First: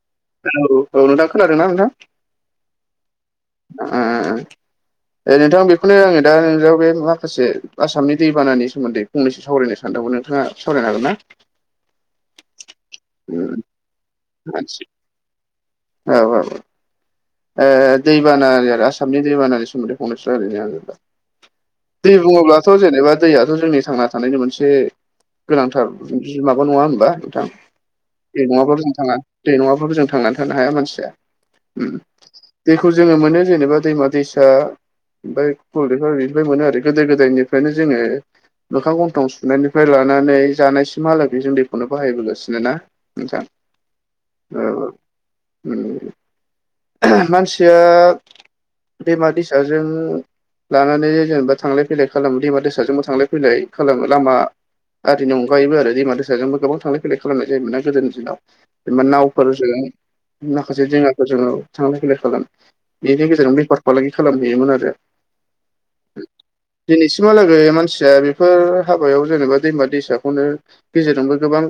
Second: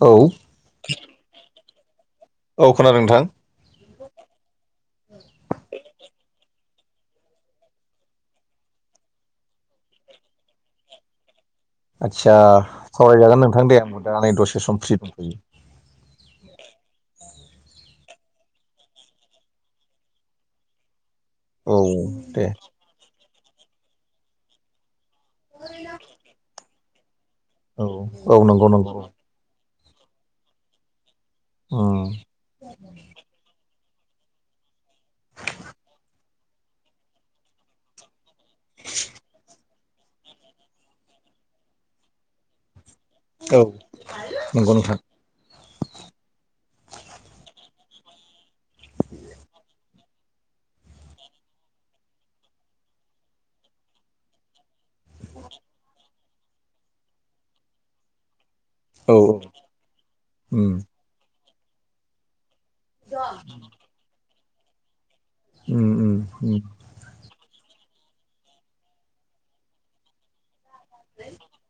औ औ औ नों दा खोनादों ना नोंथा औ खोनादों नोंथां [unintelligible] ए नोंथां बेखौनो आङो दा नोंाव बे माखासे आसामनि दैबानानि सोमोन्दै फंनैसो सावरायनो सानदोंमोन नोंथाङा सावरायनो हागोन ना आदसा सावरायजागोन नोंथां दे आं दा नै दसे सम फ्रि दंफैयो औ औ दैबाना आरो आसामनि दैबानानि सोमोन्दै फंनोसो्रा ओरैनो आङो दा औ दै दे बुङोब्लाथ' जेनेबा दैयाथ' जोंनि थांना थानायनि मोनसे गोनांथार ज माबा नङा होनबा नोंथां औ औ बे नंगौ नङाब्ला' जों नंगौ थाङा दै नङाबफोराबो जों थांनानै थानो हाया मानसिया उम दैखौ जोङो मोनो जेनेबा दैमा दैसा ओमफफ्राय गबलिफ बिनिफ्राय मोनो आरो गोदो गोदायनिफ्रायनो जोङो मोखा गन्थं सुनायनिफ्राय लानानै जानायसिमहालागै जों दैखौनो बाहायबोगासिनो ना मजां औ नंगौ औ नोंथां मानसिया बेमा दैसाजों लानानै जेनेबा थांलाय फैलाय खालामो दैमा दैसाजोंबो थांलाय फैलाय खालामो लामा गारिनि अनगायैबो आरो दैमा दैसाजोंबो गोबां थांलायैाय खालामनाय जायोमोना गोदोनि दिनाव जेनबा औ नावफोरजों उम माखासे जेंनाफोर जोङो थांलाय फैलाय खालामोन बेनि गेजेरजों बेफार फालांगि खालामहैयोमोन आरो उम उम उम दिनैसिमहालागै मानसिया बेफोर हाबायाव जेनेबा दैमा दैसाखौनो गेजेरजोंबो गोबां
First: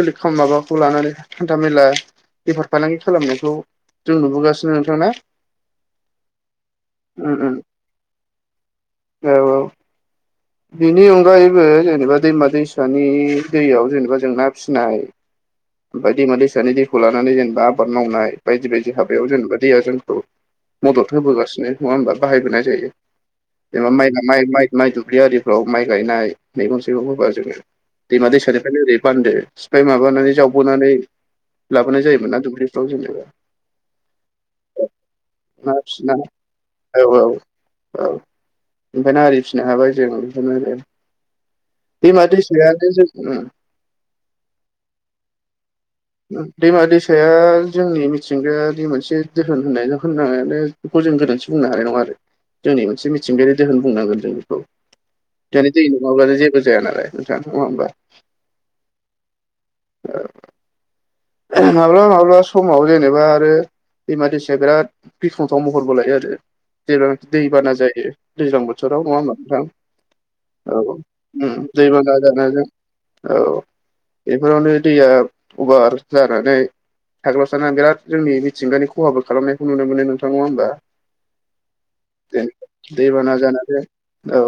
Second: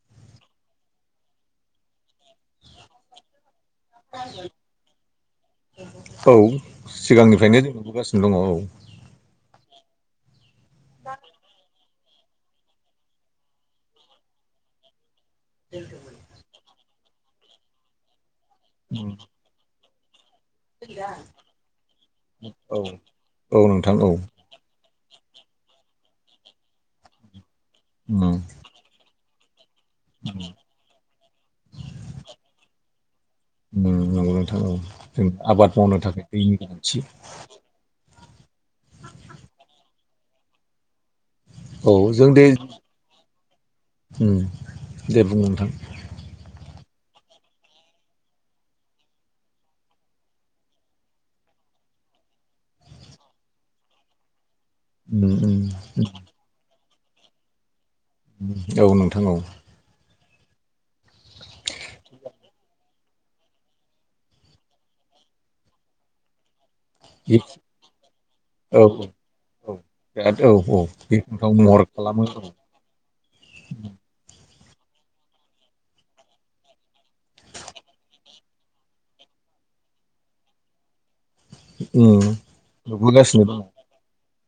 सोल माबाखौ लानानै हान्था मेला बेफार फालांगि खालामनायखौ जों नुबोगासिनो नोंथांना औ उम उम सिगांनिफ्रायनो जों नुबोगासिनो दङ औ औ औ बिनि अनगायैबो जेनेबा दैमा दैसा फसानि दैयाव जेनेबा जों ना फिसिनाय [inaudible] बायदि मा दैसानि दैखौ लानानै जेनेबा आबाद मावनाय बायदि बायदि उम हाबायाव जेनेबा दैया जोंखौ मदद होबोगासिनो नङा होनबा बाहायबोनाय औ जायो औ जेनेबा नोंथां औौ माइ माइ माइ माइ दुब्लि आरिफ्राव माइ गायनाय मैगं थाइगं होबा जोङो उम दैमा उम दैसानिफ्रायनो ओरै बान्दो सिफाय माबानानै जावबोनानै लाबोनाय जायोमोन ना दुब्लिफ्राव जेनेबा [unintelligible] आबाद ना मावनो फिसिना थाखाय दैनि गोनांथि औ औ औ ओंखायनो आरि फिसिनो हाबाय जों बेखौनो आरो औ दैमा जों दे दैसायानो जों दे बुं नोंथां दैमा दैसाया जोंनि मिथिंगाया मोनसे दोोन होननाय बेखौ जों गोरोन्थि बुंनो हानाय नङा आरो जोंनि मोनसे मिथिंगायारि दोहोन बुंनांगोन जों बेखौ उम उम बे ज दैनि नङाब्लाानो जेबो जाया नाल नोंथां नङा होनोमबा औ नोंथां औ माब्ला माब्ला समाव जेनेबा आरो दैमा दैसाया बिराद गिख्रंथाव महरबो लायो आरो जेबां दैबाना जायो दैज्लां औ बोथोराव नङा होमबा नोंथां औ बिराद औ बे महर दैबानाना खालामो औ जानायजों औ बेफोरावनो दैया उभार जानानै थाग्लबसानानै बिराद जोंनि जिंगानि खहााब खालामनायखौ नुनो मोनो नोंथां नङा होनोमबा उम द दैब न नुबोगासिनो दङ जाना द औ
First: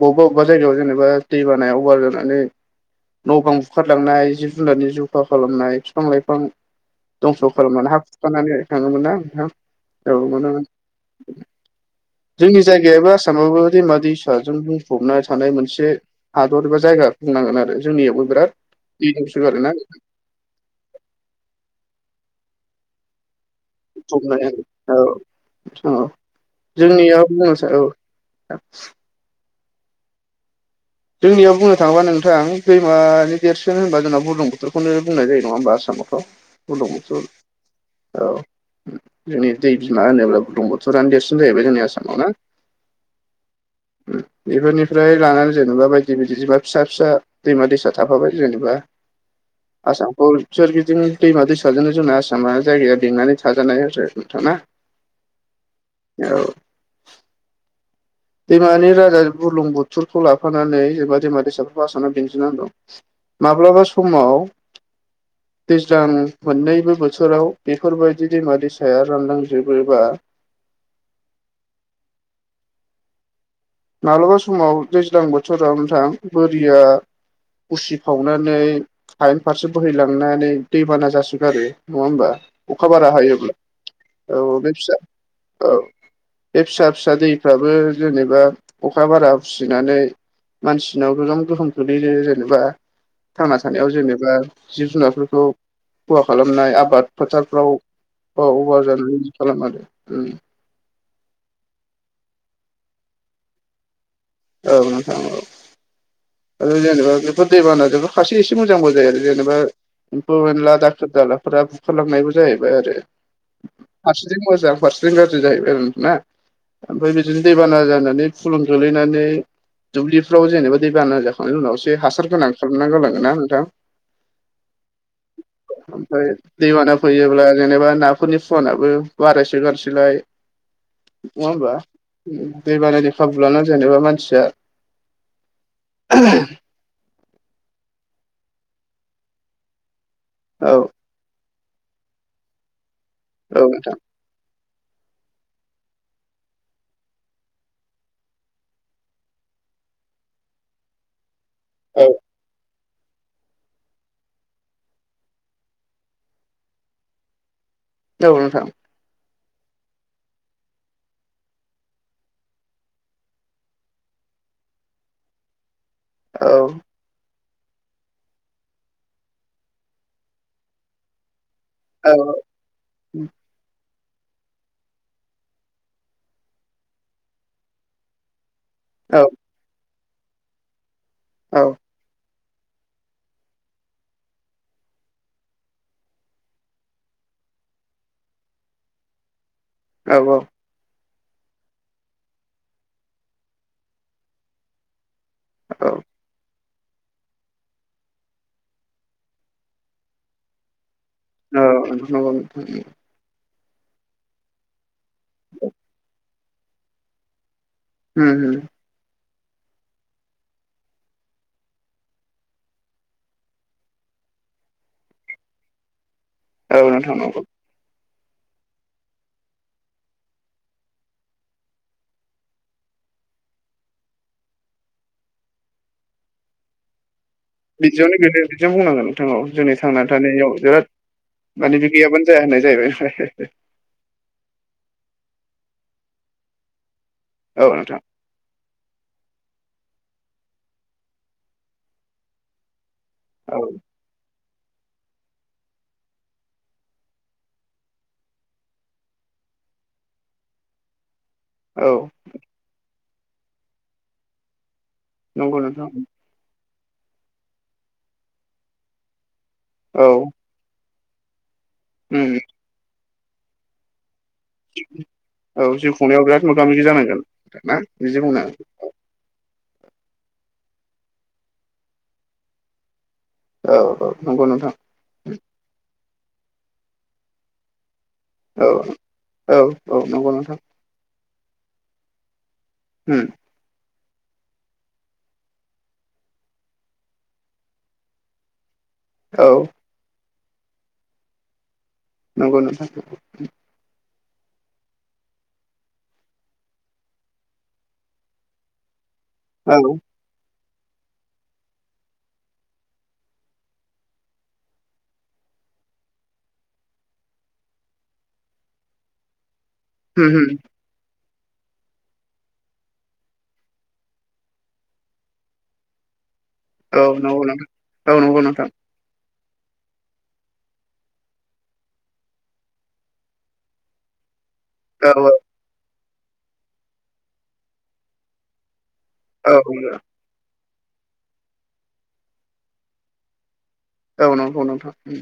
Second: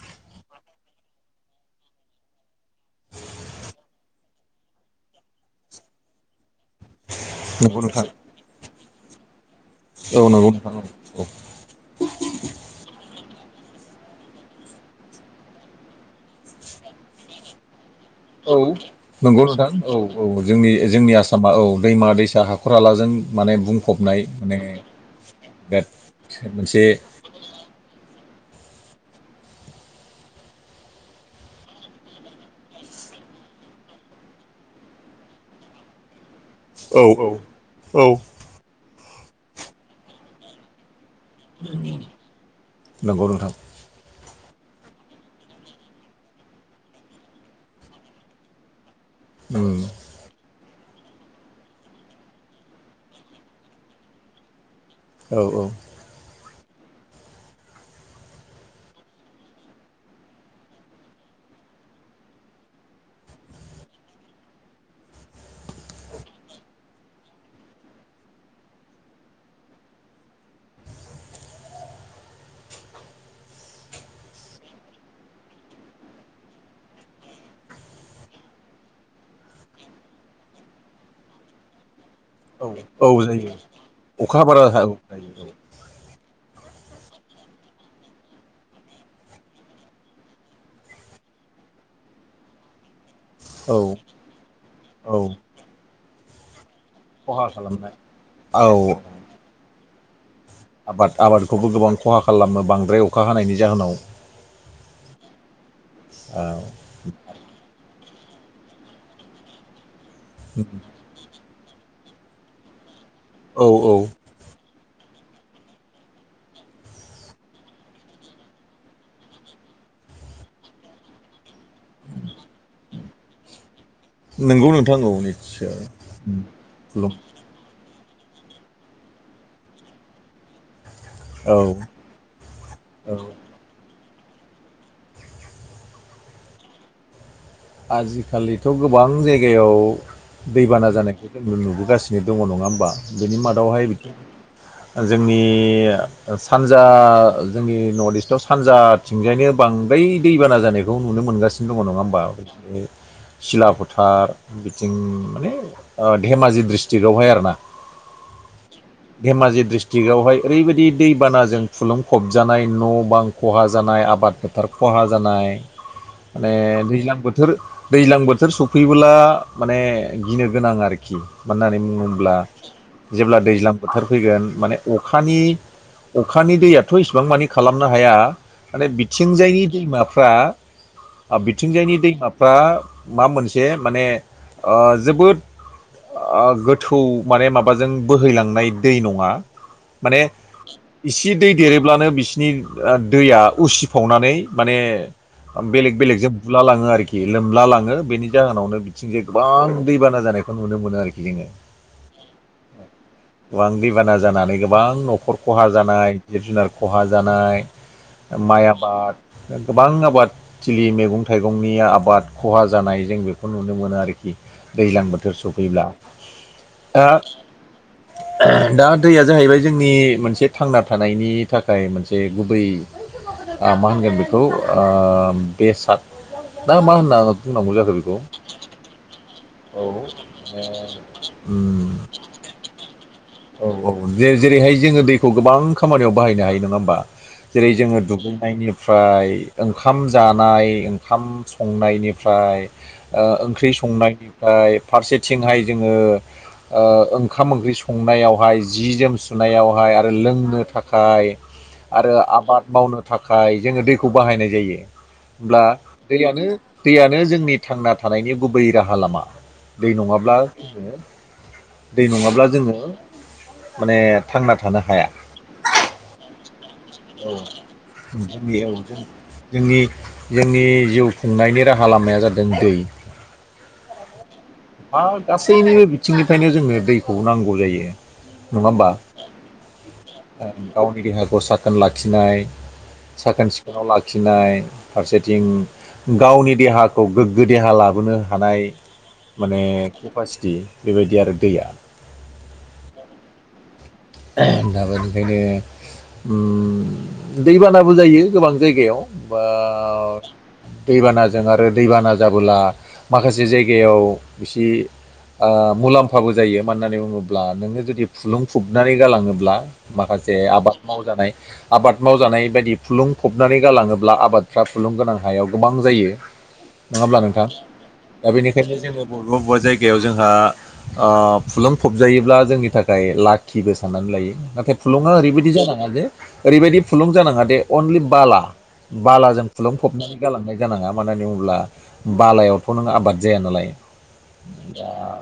बबेबा बबेबा जायगायाव जेनेबा दै बानाया अभार जानानै न' बां बुखारलांनाय जिब जुनुनारनि जखा खालामनाय बिफां लाइफां दंस' नंगौ खालामनानै हा नोंथां खुखानानै थाङोमोन नां मोनोमोन अ जोंनि जायगायाबो आसामाबो दैमा दैसाजों बुंफबना थानाय मोनसे हादर एबा जायगा बुंनांगोन आरो जोंनियावबो बिराद औ दै नंगौ दंसोयो आरोना नोंथां औ औ जोंनि जोंनि आसामा औ दैमा दैसा हाखर हालाजों माने बुं फबनाय माने बिराद मोनसे सार औ जोंनियाव बुंनो थाङोबा नोंथां दैमानि देरसोन होनबा जोंना बुलम बोथोरखौनो बुंनाय जायो नङा होमबा आसामावथ' बुदं औ बोथोर औ औ जोंनि दै बिमा होनोब्ला बुदं बथोर ुरानो देरसिन जाहैबाय जोंनि आसामाव ना नंगौ नोंथां बेफोरनिफ्राय लानानै जेनेबा बायदि बायदि जबा फिसा फिसा दैमा दैसा थाफाबाय जेनेबा उम आसामखौ सोरगिदिं दैमा दैसाजोंनो जोंना आसामा जायगाया बेंनानै थाजानाय आरो नोंथाङा [inaudible] औ औ औ दैमानि राजा गुलुं बुथुरखौ लाफानानै जेनेबा दैमा दैसाफोरखौ आसामानाव दिन्थिनांगौ माब्लाबा समाव दैज्लां मोननैबो बोथोराव बेफोरबायदि दैमा दैसाया रानलांजोबोबा माब्लाबा समाव दैज्लां बोथोराव नथां बोरिया उसिफावनानै टाइम फारसे बोहैलांनानै दैबाना जासोगारो नङा हबा औ अखा औ बारा जायो हायोब्ला अखा औ बारा बे फिसा जायो औ बे फिसा फिसा दैफ्राबो जेनेबा अखा बारा फिसिनानै मानसिनाव गोबोम गोहोम खख्लैयो जेनेबा थांना थानायाव औ जेनेबा जिब औ जुनारफोरखौ खहा खालामनाय आबाद खहा फोथारफ्राव खालामनाय अबा औ जानानै खालाम आरो आबाद आबादखौबो गोबां खहा खालामो बांद्राय अखा हानायनि जाहोनाव औ नोंथां औ औ आरो जेनेबा बेफोर दैबानाजोंबो खारसे एसे मोजांबो जायो आरो जेनेबा एम्फौ एनला दाखोर दालाफोरा बुखारलांनायबो जाहैबाय आरो औ औ फारसेथि मोजां फारसेथिं गाज्रि जाहैबाय आरो ना ओमफ्राय बिदिनो दैबाना जानानै फुलुं ख्लैनानै दुब्लिफ्राव जेनेबा दै बाना जाखांनायनि उनावसो हासार गोनां खालामनांगौ लाांगोन ना नोंथां नंगौ नोंथां औ निस्सय ओमफ्राय दैबाना फैयोब्ला जेनेबा ना नखरनि फुनआो बारायसो गारसैलाय नङा होमबा औ दैबान दै औ खाबु लानानै जेनबा मानसिया [unintelligible] आजिखालिथ' गोबां जायगायाव औ दैबाना जानायखौ जोंनो नुबोगासिनो दङ नङा होमबा बेनि औ मादावहाय नोंथां बिदि जोंनि सानजा जोंनि नर्थ इस्टआव सानजा थिंजायनो बांद्राय दैबाना जानायखौ नुनो मोनगासिनो दङ नङा औ होमबा सिला फोथार बिथिं माने धेमाजि ड्रिस्ट्रिकआवहाय आरोना औ नोंथां धेमाजि डस्ट्रिक्टवहाय ओरैबायाददि दैबानाजों खुलुंफबजानाय न' बां खहा जानाय आबाद फोथार खहा जानाय [inaudible] माने दैज्लां बो बोथोर दैज्लां बोथोर सफैब्ला माने गिनो गोनां आरोखि मानो होन्नानै औ बुङोब्ला जेब्ला दैज्लां बोथोर फैगोन माने अखानि अखानि दैयाथ' इसिबां मानि खालामनो हाया माने औ बिथिंजायनि दैमाफ्रा बिथिंजायनि दैमाफो फ्रा मा मोनसे माने जोबोद गोथौ माने माबाजों बोहैलांनाय दै नङा औ माने इसे दै देरोब्लानो बिसिनि दैया उसिफावनानै माने औ बेलेग बेलेगजों बुला लाङो आरोखि लोमला लाङो बेनि जाहोनावनो बिथिं जे गोबां दैबाना जानायखौ नुनो मोनो आरोखि जोङो औ नंगौ नोंथां गोबां दैबाना जानानै गोबां न'खर खहा जानाय जिब जुनार खहा जानाय उम उम माइ आबाद गोबां आबाद थिलि मैगं थाइगंनि आबाद बाद खहा जानाय जों बेखौ नुनो मोनो आरोखि दैज्लां बोथोर सफैब्ला औ दा नोंथां नंगौ दा दैया जाहैबाय जोंनि मोनसे थांना थानायनि थाखाय मोनसे गुबै मा होनगोन बेखौ बेसाद बा मा [unintelligible] बेखौ बिदियावनो बेनो बिदियाव बुंनांगोन नोंथां औ जोंनि थांना थानायाव बिराद माने बि उम गैयाबानो जाया होननाय जाहैबाय ओमफ्राय औ औ जेरैहाय जोङो दैखौ गोबां खामानियाव बाहायनो हायो नङा होमबा औ जेरै नोंथां जोङो दुगैनायनि ओमफ्राय ओंखाम जानाय ओंखाम संनायनिफ्राय औ ओंख्रि संनायनिफ्राय फारसेथिंहाय जोङो ओंखाम ओंख्रि संनायावहाय जि जोम सुनायावहाय आरो लोंनो थाखाय औ आरो आबाद मावनो थाखाय जोङो दैखौ बाहायनाय जायो नंगौ होमब्ला नोंथां दैया दैयानो जोंनि थांना थानायनि गुबै राहा लामा दै औ नङाब्ला जोङो दै उम नङाब्ला जोङो माने थांना थानो हाया औ जिउ खुंनायाव बिराद मोगा मोगि जानांगोन औ ना बिदि बुंनो [unintelligible] जोंनि जोंनि जिउ खुंनायनि राहा लामाया जादों दै औ-औ नंगौ नोंथां ह गासैनिबो बिथिंनिफ्रायनो जोंनो दैखौ नांगौ जायो नङा औ होमबा औ औ नंगौ नोंथां गावनि देहाखौ साखोन लाखिनाय उम साखोन सिखोनाव लाखिनाय फारसेथिं गावनि देहाखौ गोग्गो देहा लाबोनो हानाय औ माने केपासिटि बेबायदि आरो दैया नंगौ नोंथां दाबो ओंखायनो दैबानाबो जायो गोबां जायगायाव बा औ दैबानाजों आरो दैबाना जाबोला माखासे जायगायाव एसे मुलाम्फाबो जायो मानो होननानै बुङोब्ला नोङो जुदि फुलुं फुब खुरनानै गालाङोब्ला उम माखासे उम आबाद मावजानाय आबाद मावजानाय बायदि फुलुं फबनानै गालाङोब्ला आबादफ्रा फुलुंगोनां हायाव गोबां जायो नङा औ होमब्ला नंगौ नोंथां न औ दा नंगौ नोंथां। बेनिखायनो जोङो बबेबा बबेबा जायगायाव जोंहा फुलुंफबजायोब्ला जोंनि थाखाय लाख बो साननानै लायो नाथाय फुलुङा औ औ ओरैबायदि जानाङा जे ओरैबायदि फुलुं जानाङा दे अनलि बाला बालाजों औ फुलुंफबनानै गालांनाय जानाङा मानो होन होनब्ला बालायावथ' नों आबाद जाया नालाय औ नंगौ नोंथां उम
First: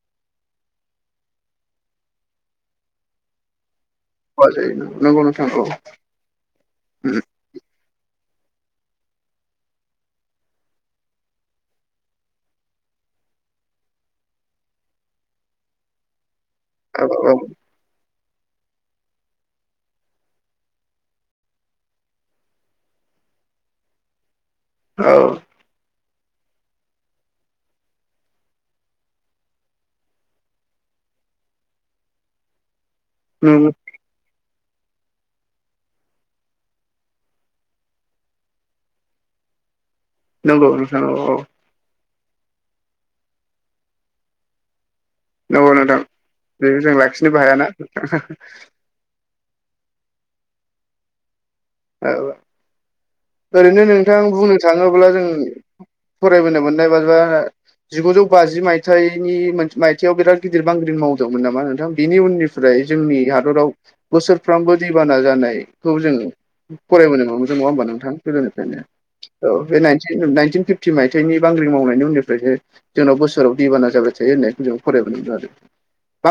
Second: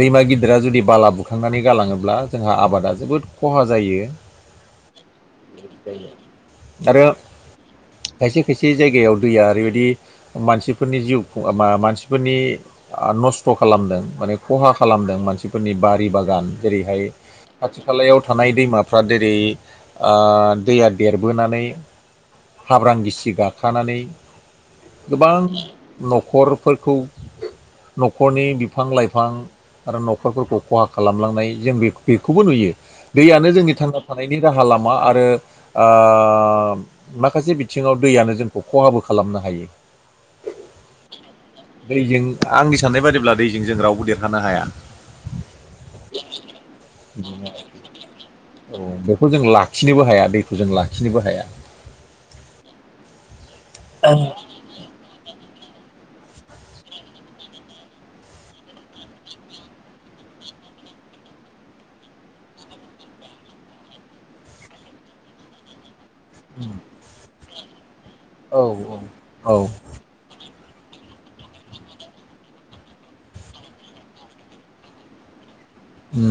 दैमा गिदिरा जुदि बाला बुखांनानै गालाङोब्ला जोंहा आबादा जोबोद खहा जायो। ब जायना नख सख आरो खायसे खायसे जायगायाव दैया ओरैबायदि मानसिफोरनि जिउ ख मानसिफोरनि नस्थ' खालामदों माने खहा खालामदों मानसिफोरनि बारि बागान जेरैहाय औ औ खाथि खालायाव थानाय दैमाफ्रा जेरै दैया देरबोनानै हाब्रां गिसि गाखानै औ गोबां न'खरफोरखौ न'खरनि बिफां लाइफां आरो न'खरफोरखौ खहा खालामलांनाय जों बे बेखौबो नुयो दैयानो नंगौ जोंनि थांना थानायनि राहा लामा आरो माखासे बिथिङाव दैयानो जोंखौ खहाबो खालामनो हायो। नंगौ औ। दैजों आंनि साननाय बादिब्ला दैजों जों रावबो देरहानो हाया। नगौ न दं बेबो जों लाखिनोबो हायाना औ बेखौ जों लाखिनोबो हाया दैखौ जों लाखिनोबो हाया। औ ओरैनो नोंथां बुंनो थाङोब्ला जों फरायबोनो मोननाय बादिबा जिगुजौ बाजि मायथाइनि मायथाइयाव बिराद गिदिर बांग्रि मावदोंमोन नामा नोंथां बिनि उननि फ्राय जोंनि हादराव बोसोरफ्रामबो दैबाना जानायखौ जों फरायबोनाय नङा मोजों नङा होमबा नोंथां औ औ गोदोनिफ्रायनो औ बे नाइ नाइनटिन फिफ्टि मायथाइनि बांग्रि मावनायनि उननिफ्रायनो जोंनाव बोसोराव दैबाना जाबाय थायो होननायखौ जों फरायबानो मोनदों आरो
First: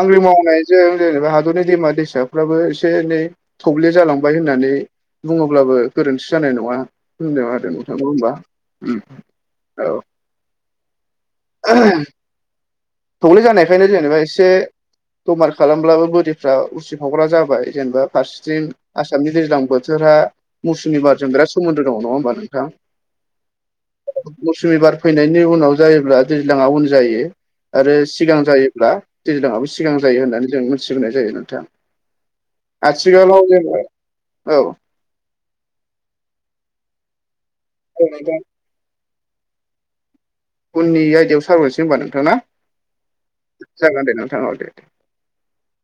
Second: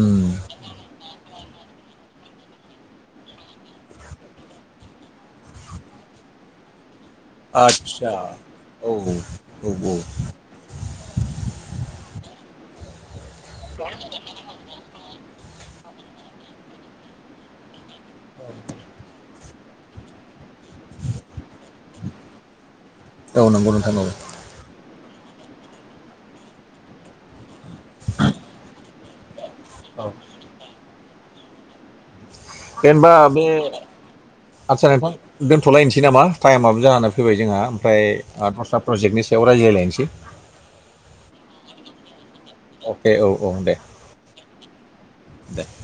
बांग्रि मावनाय जों जेनेबा हादरनि दैमा दैसाफ्राबो एसे एनै थब्ले जालांबाय होननानै बुङोब्लाबो गोरोन्थि जानाय नङा। होनदों नोंथाङा आदसा होमबा औ औ [inaudible] थौले जानायखायनो जेनेबा एसे दमार खालामब्लाबो बिफ्रा उसिफावग्रा जाबाय जेनेबा फारसेथिं आसामनि दैज्लां बोथोरा मुसुमि बारजों बिराद सोमोन्दो दङ नङा होमबा नोंथां औ नंगौ नोंथां औ मुसुमि बार फैनायनि उनाव जायोब्ला दैज्लाङा उन जायो। आरो सिगां जायोब्ला दैज्लाङाबो सिगां औ जायो होननानै जों मिथिग्रोनाय जायो नोंथां जेनबा बे आथिखालाव जोङो औ आदसा नोंथां दोनथ'लायनोसै नामा टाइमाबबो जानानै फैबाय जोंहा ओमफ्राय नोंथां दसथा प्रजेक्नि सायाव रायज्लायनोसै उननि आयदायाव सारहरनोसै होनबा नोंथाङा अके औ औ जागोन दे नोंथांनाव दे दे दे